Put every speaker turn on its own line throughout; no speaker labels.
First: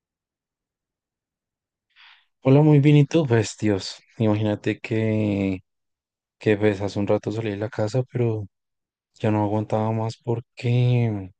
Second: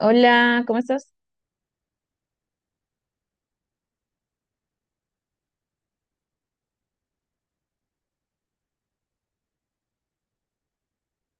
Hola, ¿cómo estás?
Hola, muy bien, ¿y tú? Pues, Dios, imagínate que, que, hace un rato salí de la casa, pero ya no aguantaba más porque,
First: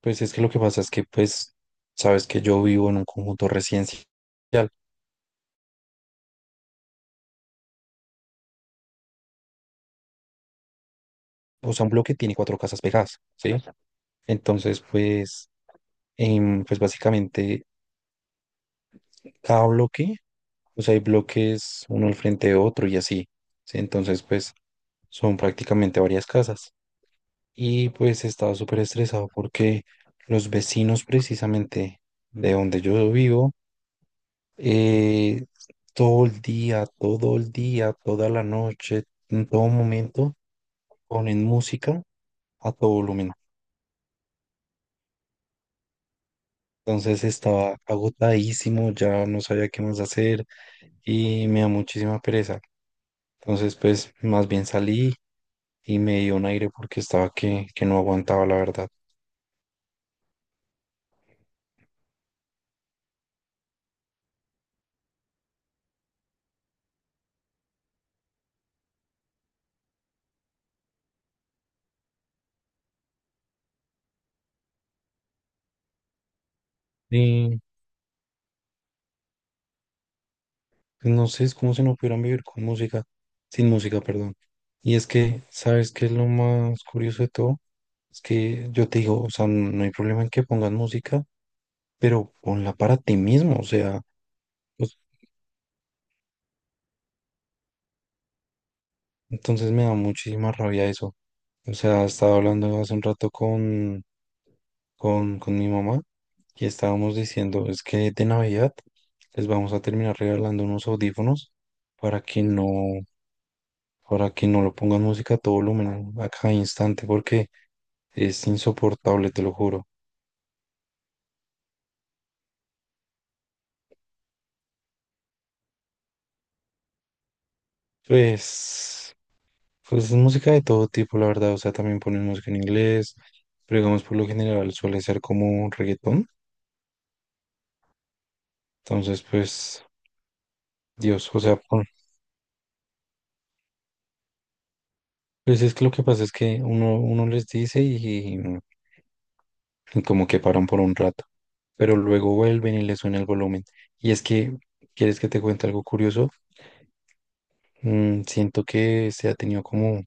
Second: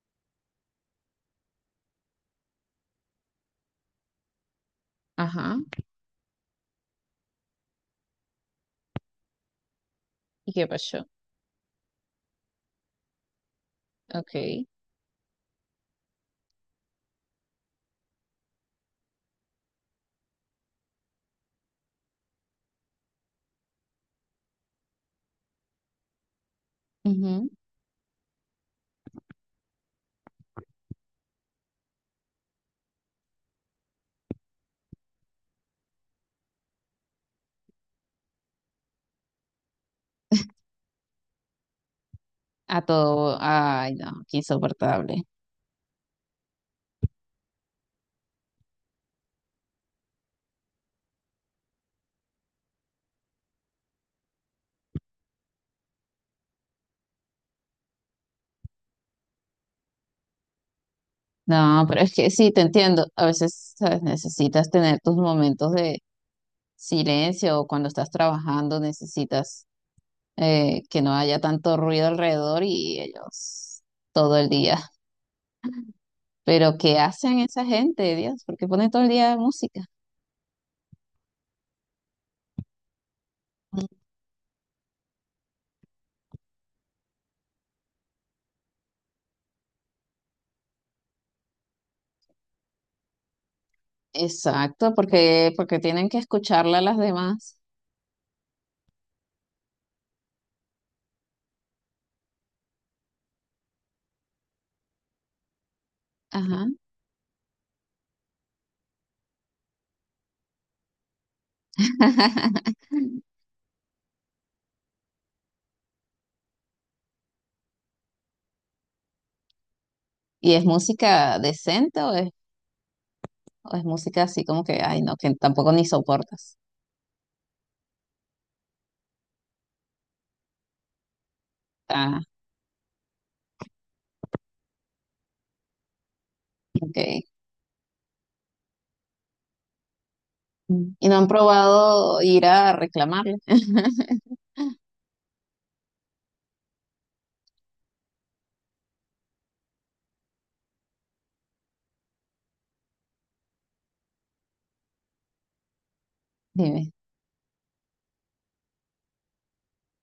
pues, es que lo que pasa es que, pues, sabes que yo vivo en un conjunto residencial,
Ajá. ¿Y qué pasó?
o sea, un bloque tiene cuatro casas pegadas, ¿sí?
Ok.
Entonces, pues, pues, básicamente, cada bloque, o sea, hay bloques uno al frente de otro y así, ¿sí? Entonces, pues, son prácticamente varias casas.
Ujú.
Y pues estaba súper estresado porque los vecinos precisamente de donde yo vivo, eh, todo el día, toda la noche, en todo momento, ponen música a
A
todo volumen.
todo. Ay, no, qué insoportable.
Entonces estaba agotadísimo, ya no sabía qué más hacer y me da muchísima pereza. Entonces pues más bien salí y me dio un aire porque estaba que no aguantaba la verdad.
No, pero es que sí, te entiendo. A veces, ¿sabes? Necesitas tener tus momentos de silencio o cuando estás trabajando necesitas que no haya tanto ruido alrededor y ellos todo el día. Pero ¿qué hacen
Y
esa gente, Dios? ¿Por qué ponen todo el día música?
pues no sé, es como si no pudieran vivir con música, sin
Mm.
música, perdón. Y es que, ¿sabes qué es lo más curioso de todo? Es que yo te digo, o sea, no hay problema en que pongas música, pero ponla para ti mismo, o sea, pues,
Exacto, porque, porque tienen que escucharla a las demás.
entonces me da muchísima rabia eso. O sea, estaba hablando hace un rato con, con mi mamá y
Ajá.
estábamos diciendo, es que de Navidad les vamos a terminar regalando unos audífonos para que no, para que no lo pongan música a todo volumen a cada instante, porque es insoportable, te lo juro.
¿Y es música decente o es música así como que, ay, no, que tampoco ni soportas?
Pues, pues, música de todo tipo, la verdad. O sea, también ponen
Ah,
música en inglés, pero digamos, por lo general suele ser como reggaetón.
ok.
Entonces, pues,
Mm. Y no
Dios,
han
o sea,
probado ir a reclamarle.
pues es que lo que pasa es que uno les dice y como que paran por un rato, pero luego vuelven y les suena el volumen. Y es que, ¿quieres que te cuente algo curioso?
Dime.
Siento que se ha tenido como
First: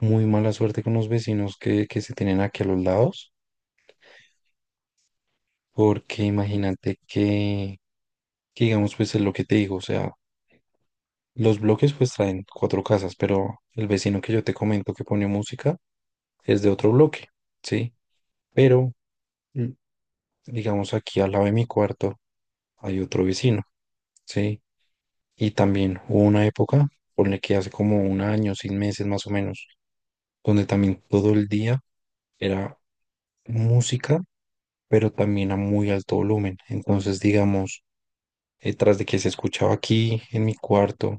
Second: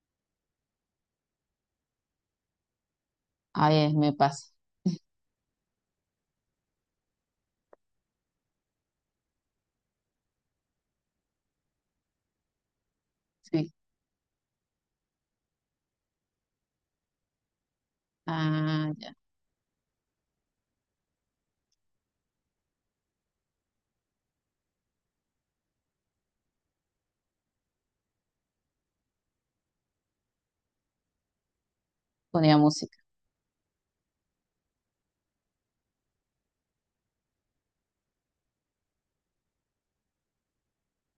muy mala suerte con los vecinos que se tienen aquí a los lados.
Ay, es- me pasa.
Porque imagínate que digamos, pues es lo que te digo, o sea, los bloques pues traen cuatro casas, pero
Sí.
el vecino que yo te comento que pone música es de otro bloque, ¿sí?
Ah,
Pero,
ya.
mm, digamos, aquí al lado de mi cuarto hay otro vecino, ¿sí? Y también hubo una época, ponle que hace como un año, 6 meses más o menos, donde también todo el día
Ponía
era
música.
música, pero también a muy alto volumen. Entonces, digamos, tras de que se escuchaba aquí en mi cuarto,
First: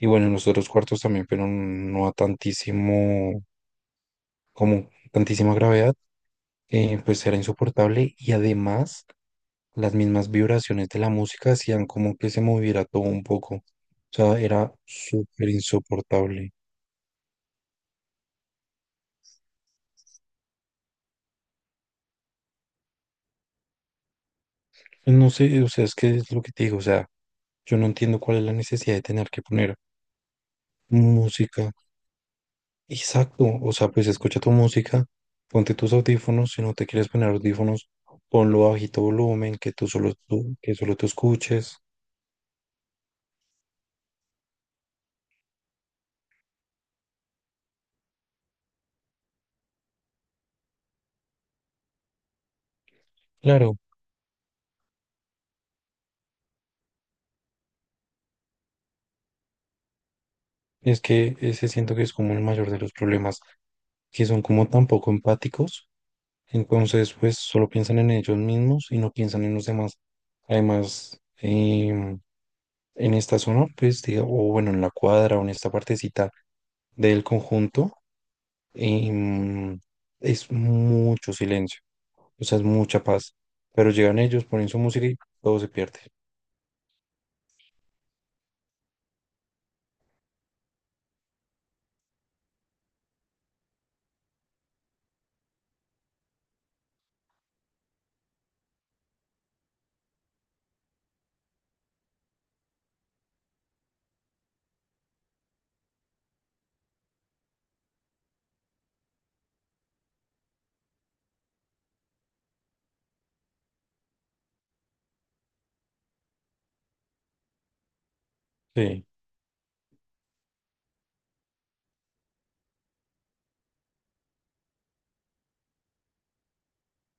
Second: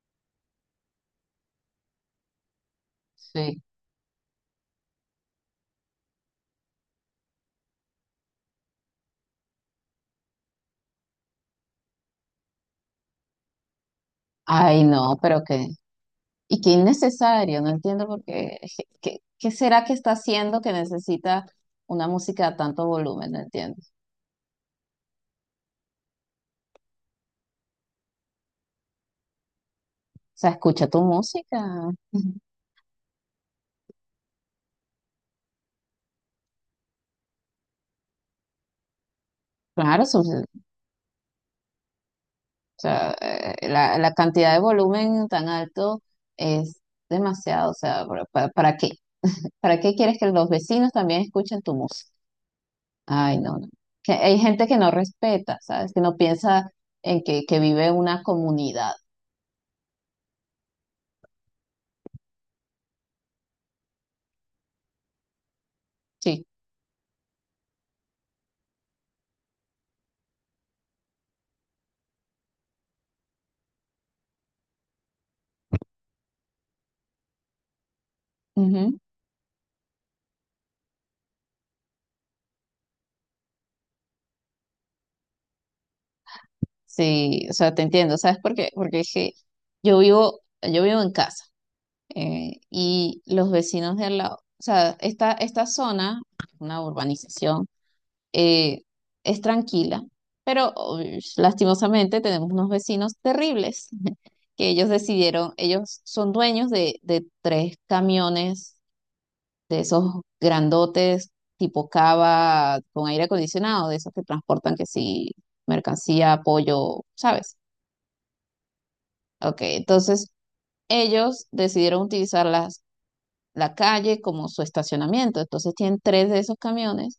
y bueno, en los otros cuartos también, pero no a tantísimo,
Sí.
como tantísima gravedad, pues era insoportable y además las mismas vibraciones de la música hacían como que se moviera todo un poco. O sea, era
Ay, no, pero
súper
qué.
insoportable.
Y qué innecesario. No entiendo por qué. Je- ¿Qué, qué será que está haciendo que necesita una música a tanto volumen? No entiendo. O
No sé, o sea, es que es lo que te digo, o sea, yo no entiendo cuál es la necesidad de tener que poner
sea, escucha tu música.
música. Exacto, o sea, pues escucha tu música, ponte tus audífonos, si no te quieres poner audífonos, ponlo a bajito volumen, que tú
Claro,
solo, tú, que solo tú escuches.
o sea, la, la cantidad de volumen tan alto es demasiado. O sea, para qué? ¿Para qué quieres que los vecinos también escuchen tu música? Ay, no, no.
Claro,
Que hay gente que no respeta, ¿sabes? Que no piensa en que vive en una comunidad.
es que ese siento que es como el mayor de los problemas, que son como tan poco empáticos,
Sí.
entonces pues solo piensan en ellos mismos y no piensan en los demás. Además, en esta zona, pues o bueno, en la cuadra o en esta partecita del conjunto,
Ujú.
em, es mucho silencio, o sea, es mucha paz, pero llegan ellos, ponen su música y todo se pierde.
Sí, o sea, te entiendo. ¿Sabes por qué? Porque es que yo vivo en casa y los vecinos de al lado, o sea, esta zona, una urbanización eh, es tranquila, pero uy, lastimosamente tenemos unos vecinos terribles que ellos decidieron, ellos son dueños de tres camiones de esos grandotes tipo cava con aire acondicionado, de esos que transportan que sí, mercancía, pollo, ¿sabes?
Sí,
Ok, entonces ellos decidieron utilizar las, la calle como su estacionamiento, entonces tienen tres de esos camiones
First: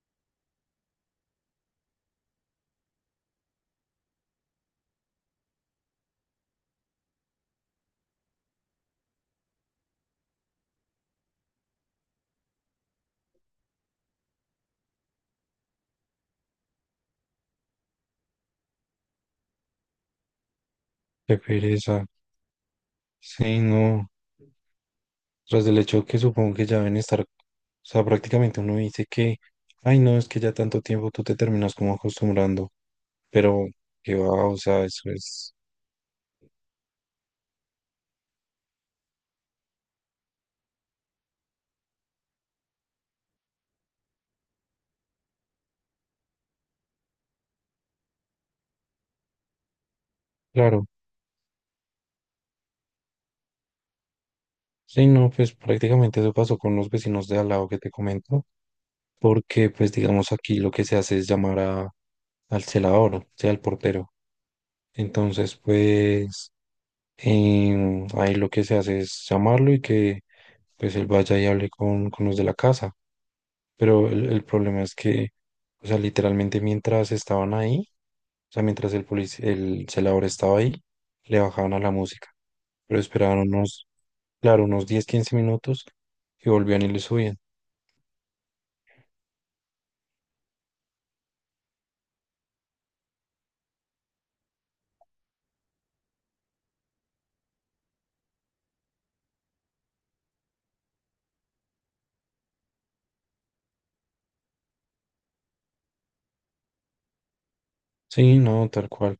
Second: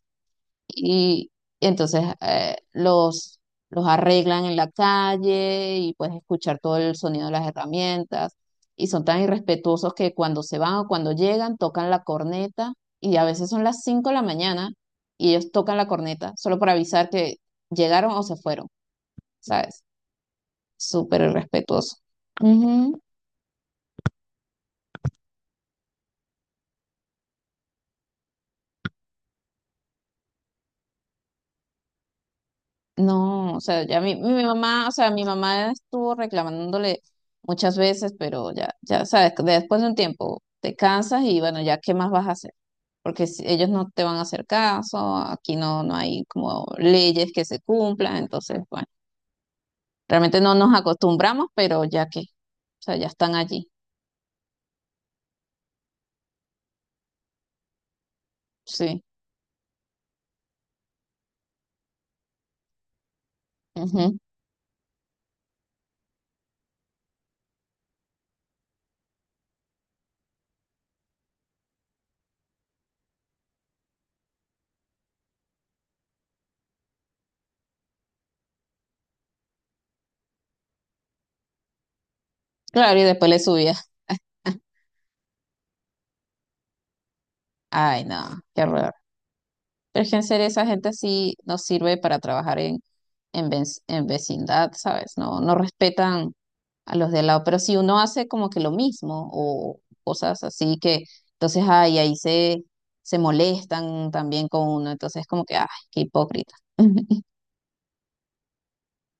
y entonces los arreglan en la calle y puedes escuchar todo el sonido de las herramientas y son tan irrespetuosos que cuando se van o cuando llegan tocan la corneta y a veces son las 5 de la mañana y ellos tocan la corneta solo para avisar que llegaron o se fueron, ¿sabes? Súper
qué
irrespetuoso.
pereza. Sí, no. Tras del hecho que supongo que ya deben estar, o sea, prácticamente uno dice que, ay, no, es que ya tanto tiempo tú te terminas como acostumbrando,
No, o
pero
sea, ya
que
mi
va, o sea,
mamá, o
eso
sea, mi
es
mamá estuvo reclamándole muchas veces, pero ya, ya sabes, después de un tiempo te cansas y bueno, ya qué más vas a hacer, porque si- ellos no te van a hacer caso, aquí no, no hay como leyes que se cumplan, entonces, bueno, realmente no nos
claro.
acostumbramos, pero ya que, o sea, ya están allí,
Sí, no, pues prácticamente eso pasó con los vecinos de al lado que te comento,
sí.
porque pues digamos aquí lo que se hace es llamar a, al celador, o sea, al portero.
Ujú.
Entonces, pues ahí lo que se hace es llamarlo y que pues él vaya y hable con los de la casa. Pero el problema es que, o sea, literalmente mientras estaban ahí, o sea, mientras el el celador estaba ahí, le bajaban a la música,
Claro,
pero
y después le
esperaban
subía,
unos, claro, unos 10 15 minutos y volvían y le subían.
ay, no, qué horror. Es que en serio esa gente sí nos sirve para trabajar en, vec- en vecindad, ¿sabes? No, no respetan a los de al lado, pero si uno hace como que lo mismo o cosas así que entonces ay, ahí se, se molestan también con uno, entonces como que, ay, qué hipócrita.
Sí, no, tal cual.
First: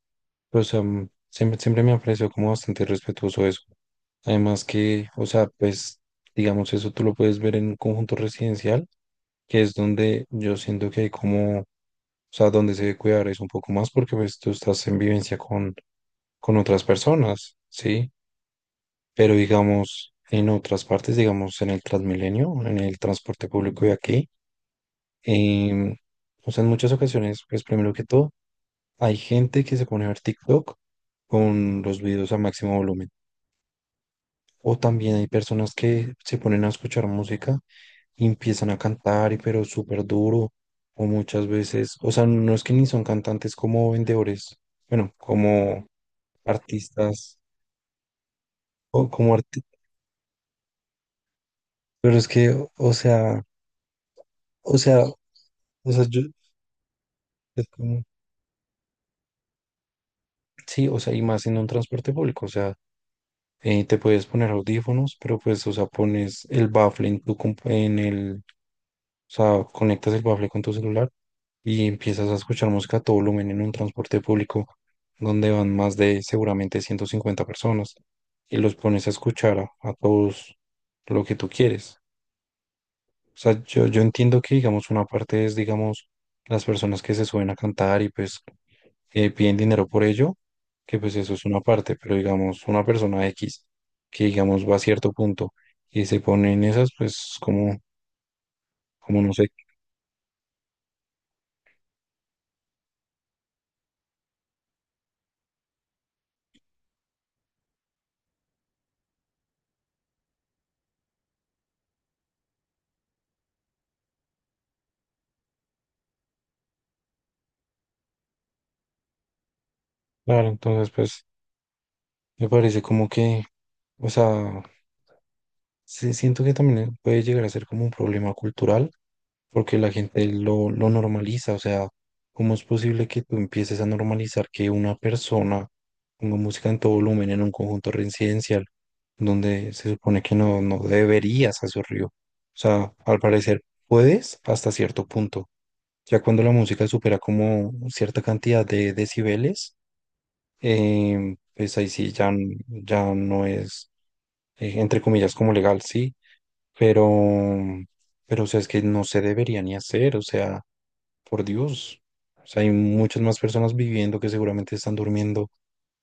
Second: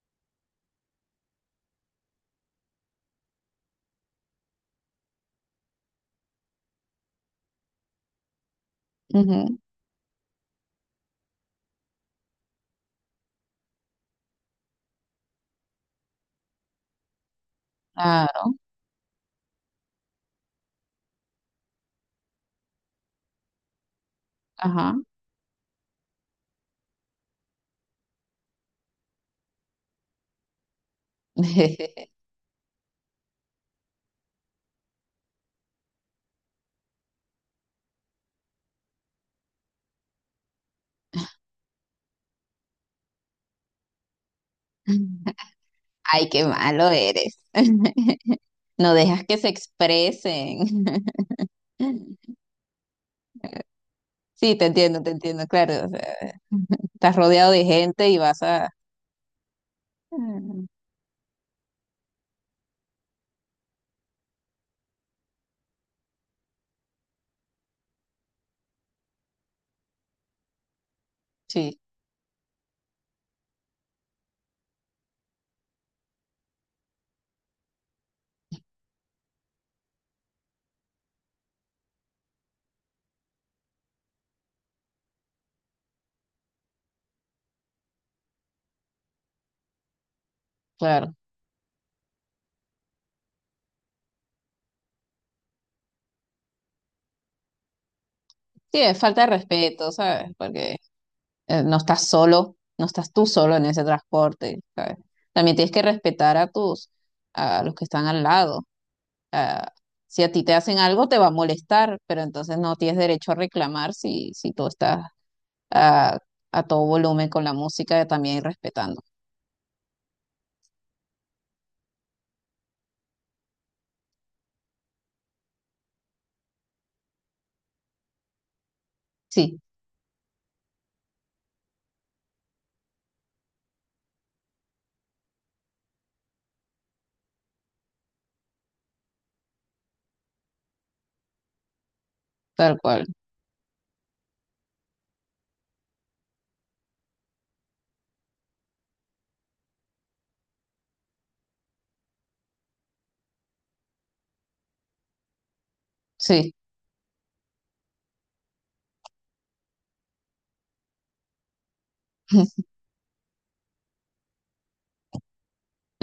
Pues o sea, siempre, siempre me ha parecido como bastante respetuoso eso. Además que, o sea, pues, digamos, eso tú lo puedes ver en un conjunto residencial,
Ujú,
que es donde yo siento que hay como, o sea, donde se debe cuidar es un poco más, porque pues tú estás en vivencia con otras personas, ¿sí?
claro,
Pero digamos, en otras partes, digamos, en el Transmilenio, en el transporte público de aquí,
ajá.
em, o sea, en muchas ocasiones, pues primero que todo, hay gente que se pone a ver TikTok con los videos a máximo volumen. O también hay personas que se ponen a escuchar música y empiezan a cantar, y pero súper duro, o muchas veces, o sea, no es que ni son cantantes como vendedores, bueno, como
Ay, qué malo eres.
artistas,
No
o
dejas
como
que se
artistas,
expresen.
pero es que, o sea,
Sí,
O sea,
te entiendo, claro. O
o sea,
sea,
yo,
estás rodeado de
es como,
gente y vas a... Mm,
sí, o sea, y más en un transporte público, o sea, te puedes poner audífonos, pero pues, o sea, pones el bafle en tu, en el, o sea, conectas el bafle con tu celular
sí,
y empiezas a escuchar música a todo volumen en un transporte público donde van más de seguramente 150 personas y los pones a escuchar a, todos lo que tú quieres. O sea, yo entiendo que, digamos, una parte es, digamos, las personas que se suben a cantar y pues piden dinero por ello, que
claro.
pues eso es una parte, pero digamos, una persona X que digamos va a cierto punto y se pone en esas, pues como,
Sí, es falta
como
de
no sé.
respeto, ¿sabes? Porque no estás solo, no estás tú solo en ese transporte, ¿sabes? También tienes que respetar a tus, a los que están al lado. Ah, si a ti te hacen algo, te va a molestar, pero entonces no tienes derecho a reclamar si, si tú estás a, a todo volumen con la música también respetando.
Claro, entonces pues me parece como que, o sea, sí siento que también puede llegar a ser como un problema cultural
Sí,
porque la gente lo normaliza, o sea, ¿cómo es posible que tú empieces a normalizar que una persona ponga música en todo volumen en un conjunto residencial donde se supone que no, no deberías hacerlo? O
tal
sea,
cual.
al parecer puedes hasta cierto punto. Ya cuando la música supera como cierta cantidad de decibeles, pues ahí sí ya, ya no es, entre comillas, como legal, sí,
Sí,
pero, pero o sea, es que no se debería ni hacer, o sea. Por Dios. O sea, hay muchas más personas viviendo que seguramente están durmiendo,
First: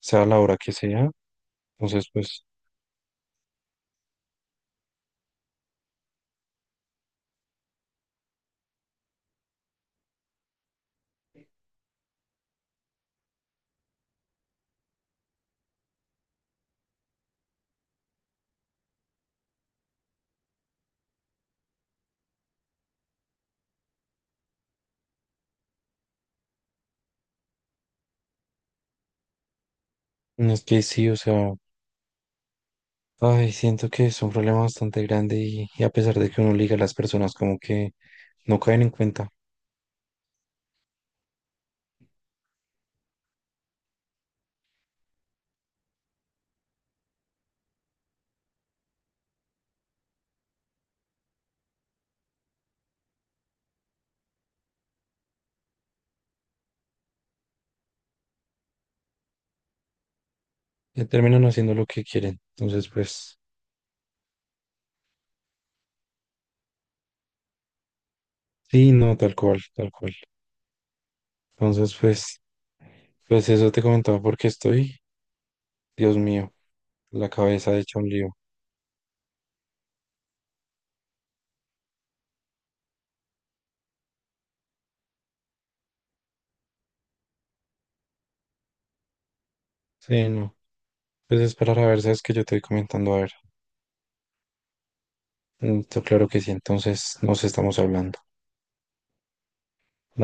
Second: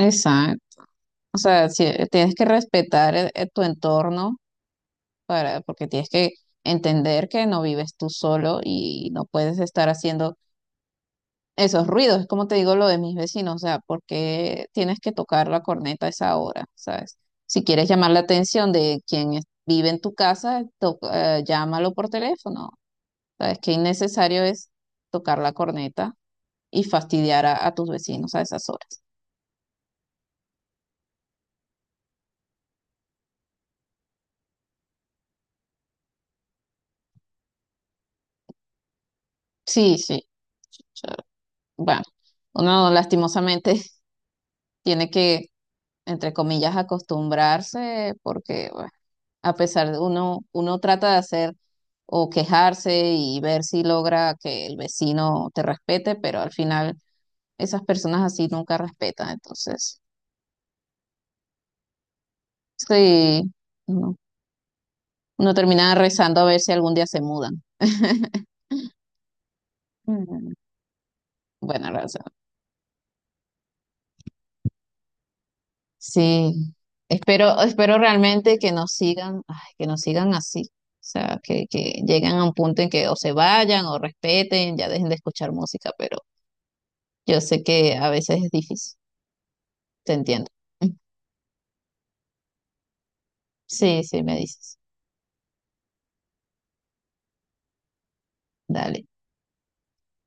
sea a la hora que sea.
O sea, si,
Entonces,
tienes
pues,
que respetar tu entorno para, porque tienes que entender que no vives tú solo y no puedes estar haciendo esos ruidos. Es como te digo lo de mis vecinos, o sea, porque tienes que tocar la corneta a esa hora, ¿sabes? Si quieres llamar la atención de quien es- vive en tu casa, to- llámalo por teléfono. ¿Sabes qué innecesario es tocar la corneta y fastidiar a tus vecinos a esas horas?
no es que sí, o sea, ay, siento que es un problema bastante grande y a pesar de que uno liga a las personas como que no caen en cuenta,
Sí, sí. O sea, bueno, uno lastimosamente tiene que, entre comillas, acostumbrarse porque bueno, a pesar de uno, uno trata de hacer o quejarse y ver si logra que el vecino te respete, pero al final esas personas así nunca respetan. Entonces,
ya terminan haciendo lo que quieren. Entonces, pues,
sí, uno, uno termina rezando a ver si algún día se mudan.
sí, no, tal cual, tal cual.
Mm, bueno,
Entonces,
Rosa.
pues, pues eso te comentaba porque estoy, Dios mío,
Sí,
la
espero,
cabeza
espero
hecha un lío.
realmente que nos sigan, ay, que nos sigan así. O sea, que lleguen a un punto en que o se vayan o respeten, ya dejen de escuchar música, pero yo sé que a veces es difícil, te
Sí,
entiendo.
no. Pues esperar a ver, sabes que yo te voy comentando a ver.
Sí, sí, me dices.
Mm, claro que sí, entonces nos estamos hablando.
Dale.